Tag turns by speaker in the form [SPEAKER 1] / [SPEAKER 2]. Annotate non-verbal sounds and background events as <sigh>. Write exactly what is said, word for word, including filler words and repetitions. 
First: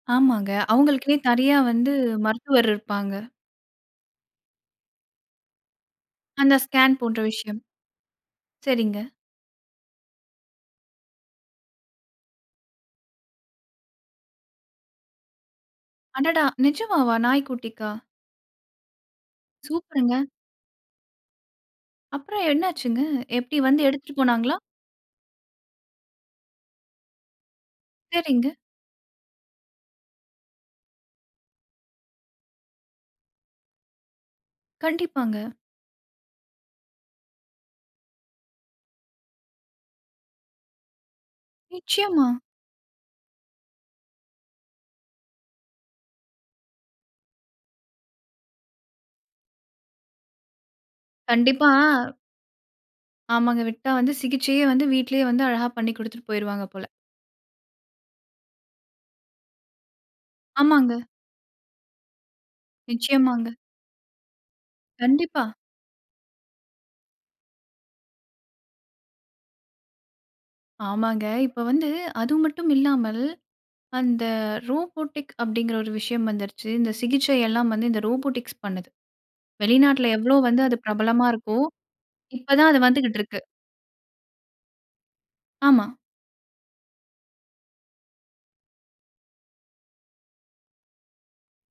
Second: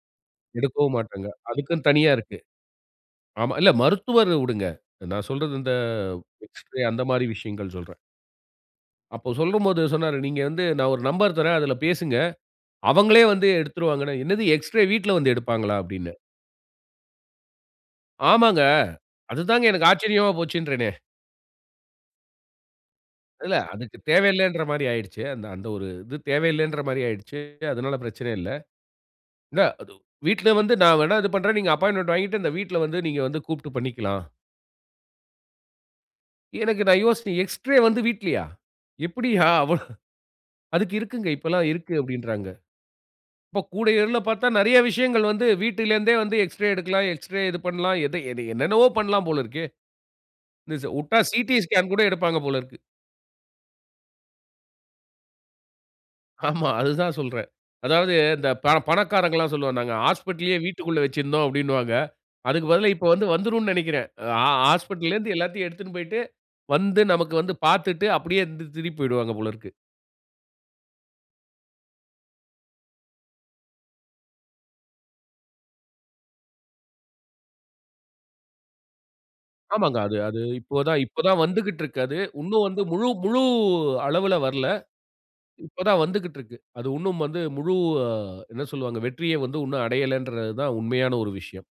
[SPEAKER 1] ஆமாங்க.
[SPEAKER 2] எடுக்கவும்
[SPEAKER 1] அவுங்களுக்குன்னே
[SPEAKER 2] மாட்டாங்க.
[SPEAKER 1] தரியா
[SPEAKER 2] அதுக்குன்னு
[SPEAKER 1] வந்து
[SPEAKER 2] தனியா இருக்கு.
[SPEAKER 1] மருத்துவர் இருப்பாங்க.
[SPEAKER 2] ஆமா. இல்ல மருத்துவர விடுங்க. நான் சொல்றது இந்த
[SPEAKER 1] அந்த
[SPEAKER 2] எக்ஸ்ரே
[SPEAKER 1] ஸ்கேன் போன்ற
[SPEAKER 2] அந்தமாரி
[SPEAKER 1] விஷயம்.
[SPEAKER 2] விஷயங்கள் சொல்றேன்.
[SPEAKER 1] சரிங்க.
[SPEAKER 2] அப்போ சொல்லும்போது சொன்னாரு, நீங்க வந்து நான் ஒரு நம்பர் தர்றேன். அதில பேசுங்க. அவங்களே வந்து எடுத்துருவாங்கன்னா, என்னது எக்ஸ்ரே வீட்ல வந்து எடுப்பாங்களா! அப்பிடின்னேன்.
[SPEAKER 1] அடடா! நிஜமாவா? நாய்க்குட்டிக்கா?
[SPEAKER 2] ஆமாங்க. அதுதாங்க எனக்கு
[SPEAKER 1] சூப்பருங்க.
[SPEAKER 2] ஆச்சரியமா போச்சுன்றேனே!
[SPEAKER 1] அப்புறம் என்ன ஆச்சுங்க?
[SPEAKER 2] இல்ல.
[SPEAKER 1] எப்பிடி வந்து
[SPEAKER 2] அதுக்கு
[SPEAKER 1] எடுத்துட்டு போனாங்களா?
[SPEAKER 2] தேவையில்லன்றமாரி ஆயிடுச்சே! அந்த, அந்த ஒரு இது தேவையில்லன்றமாரி ஆயிடுச்சு. அதனால பிரச்சனை இல்ல.
[SPEAKER 1] சரிங்க.
[SPEAKER 2] என்ன அது வீட்ல வந்து நான் வேணா இது பண்றேன். நீங்க அப்பாயின்ட்மென்ட் வாங்கிட்டு அந்த வீட்ல வந்து நீங்க வந்து கூப்பிட்டு பண்ணிக்கலாம்.
[SPEAKER 1] கண்டிப்பாங்க.
[SPEAKER 2] எனக்கு நான் யோசிச்சேன். எக்ஸ்ரே வந்து வீட்லயா! எப்பிடியா! அவன் அதுக்கு இருக்குங்க. இப்பல்லாம் இருக்கு
[SPEAKER 1] நிச்சயமா.
[SPEAKER 2] அப்பிடின்றாங்க. இப்போ கூட <unintelligible> பார்த்தா நிறைய விஷயங்கள் வந்து வீட்டில் இருந்தே வந்து எக்ஸ்ரே எடுக்கலாம், எக்ஸ்ரே இது பண்லாம், எத என்ன என்னென்னவோ பண்லாம் போல இருக்கே! <unintelligible> வுட்டா சிடி
[SPEAKER 1] கண்டிப்பா.
[SPEAKER 2] ஸ்கேன் கூட எடுப்பாங்க போல இருக்கு.
[SPEAKER 1] ஆமாங்க. விட்டா வந்து சிகிச்சையே வந்து வீட்டிலேயே வந்து அழகா பண்ணிக் குடுத்துட்டு போயிருவாங்க
[SPEAKER 2] ஆமா.
[SPEAKER 1] போல.
[SPEAKER 2] அதுதான் சொல்றேன். அதாவது இந்த ப பணக்காரர்கள்லாம் சொல்வாங்க, நாங்க "ஹாஸ்பிட்டல்லயே
[SPEAKER 1] ஆமாங்க.
[SPEAKER 2] வீட்டிற்குள்ள வச்சிருந்தோம்" அப்பிடின்னுவாங்க அதுக்குப் பதிலா இப்ப வந்து
[SPEAKER 1] நிச்சயமாங்க.
[SPEAKER 2] வந்துருன்னு நினைக்கிறேன். ஆ ஆ ஹாஸ்பிட்டல்ல இருந்து
[SPEAKER 1] கண்டிப்பா!
[SPEAKER 2] எல்லாத்தையும் எடுத்துனு போயிட்டு, வந்து நமக்கு வந்து பார்த்துட்டு அப்பிடியே இருந் திருப்பி போயிடுவாங்க போல இருக்கு.
[SPEAKER 1] ஆமாங்க. இப்போ வந்து அது மட்டும் இல்லாமல், அந்த ரோபோடிக் அப்பிடிங்கிற ஒரு விஷயம் வந்துருச்சு. இந்த சிகிச்சை எல்லாம் வந்து இந்த ரோபோடிக்ஸ் பண்ணுது.
[SPEAKER 2] ஆமாங்க.
[SPEAKER 1] வெளிநாட்ல
[SPEAKER 2] அது
[SPEAKER 1] எவ்ளோ
[SPEAKER 2] அது
[SPEAKER 1] வந்து அது
[SPEAKER 2] இப்போ தான் இப்போ
[SPEAKER 1] பிரபலமா
[SPEAKER 2] தான்
[SPEAKER 1] இருக்கோ!
[SPEAKER 2] வந்துக்கிட்டு இருக்கு அது.
[SPEAKER 1] இப்ப
[SPEAKER 2] இன்னும்
[SPEAKER 1] தான் அது
[SPEAKER 2] வந்து முழு
[SPEAKER 1] வந்துக்கிட்டு இருக்கு.
[SPEAKER 2] முழு அளவுல வரல. இப்ப
[SPEAKER 1] ஆமா.
[SPEAKER 2] தான் வந்துக்கிட்டு இருக்கு. அது இன்னும் வந்து முழு என்ன சொல்வாங்க, வெற்றிய வந்து இன்னும் அடையலன்றதான் உண்மையான ஒரு விஷயம்.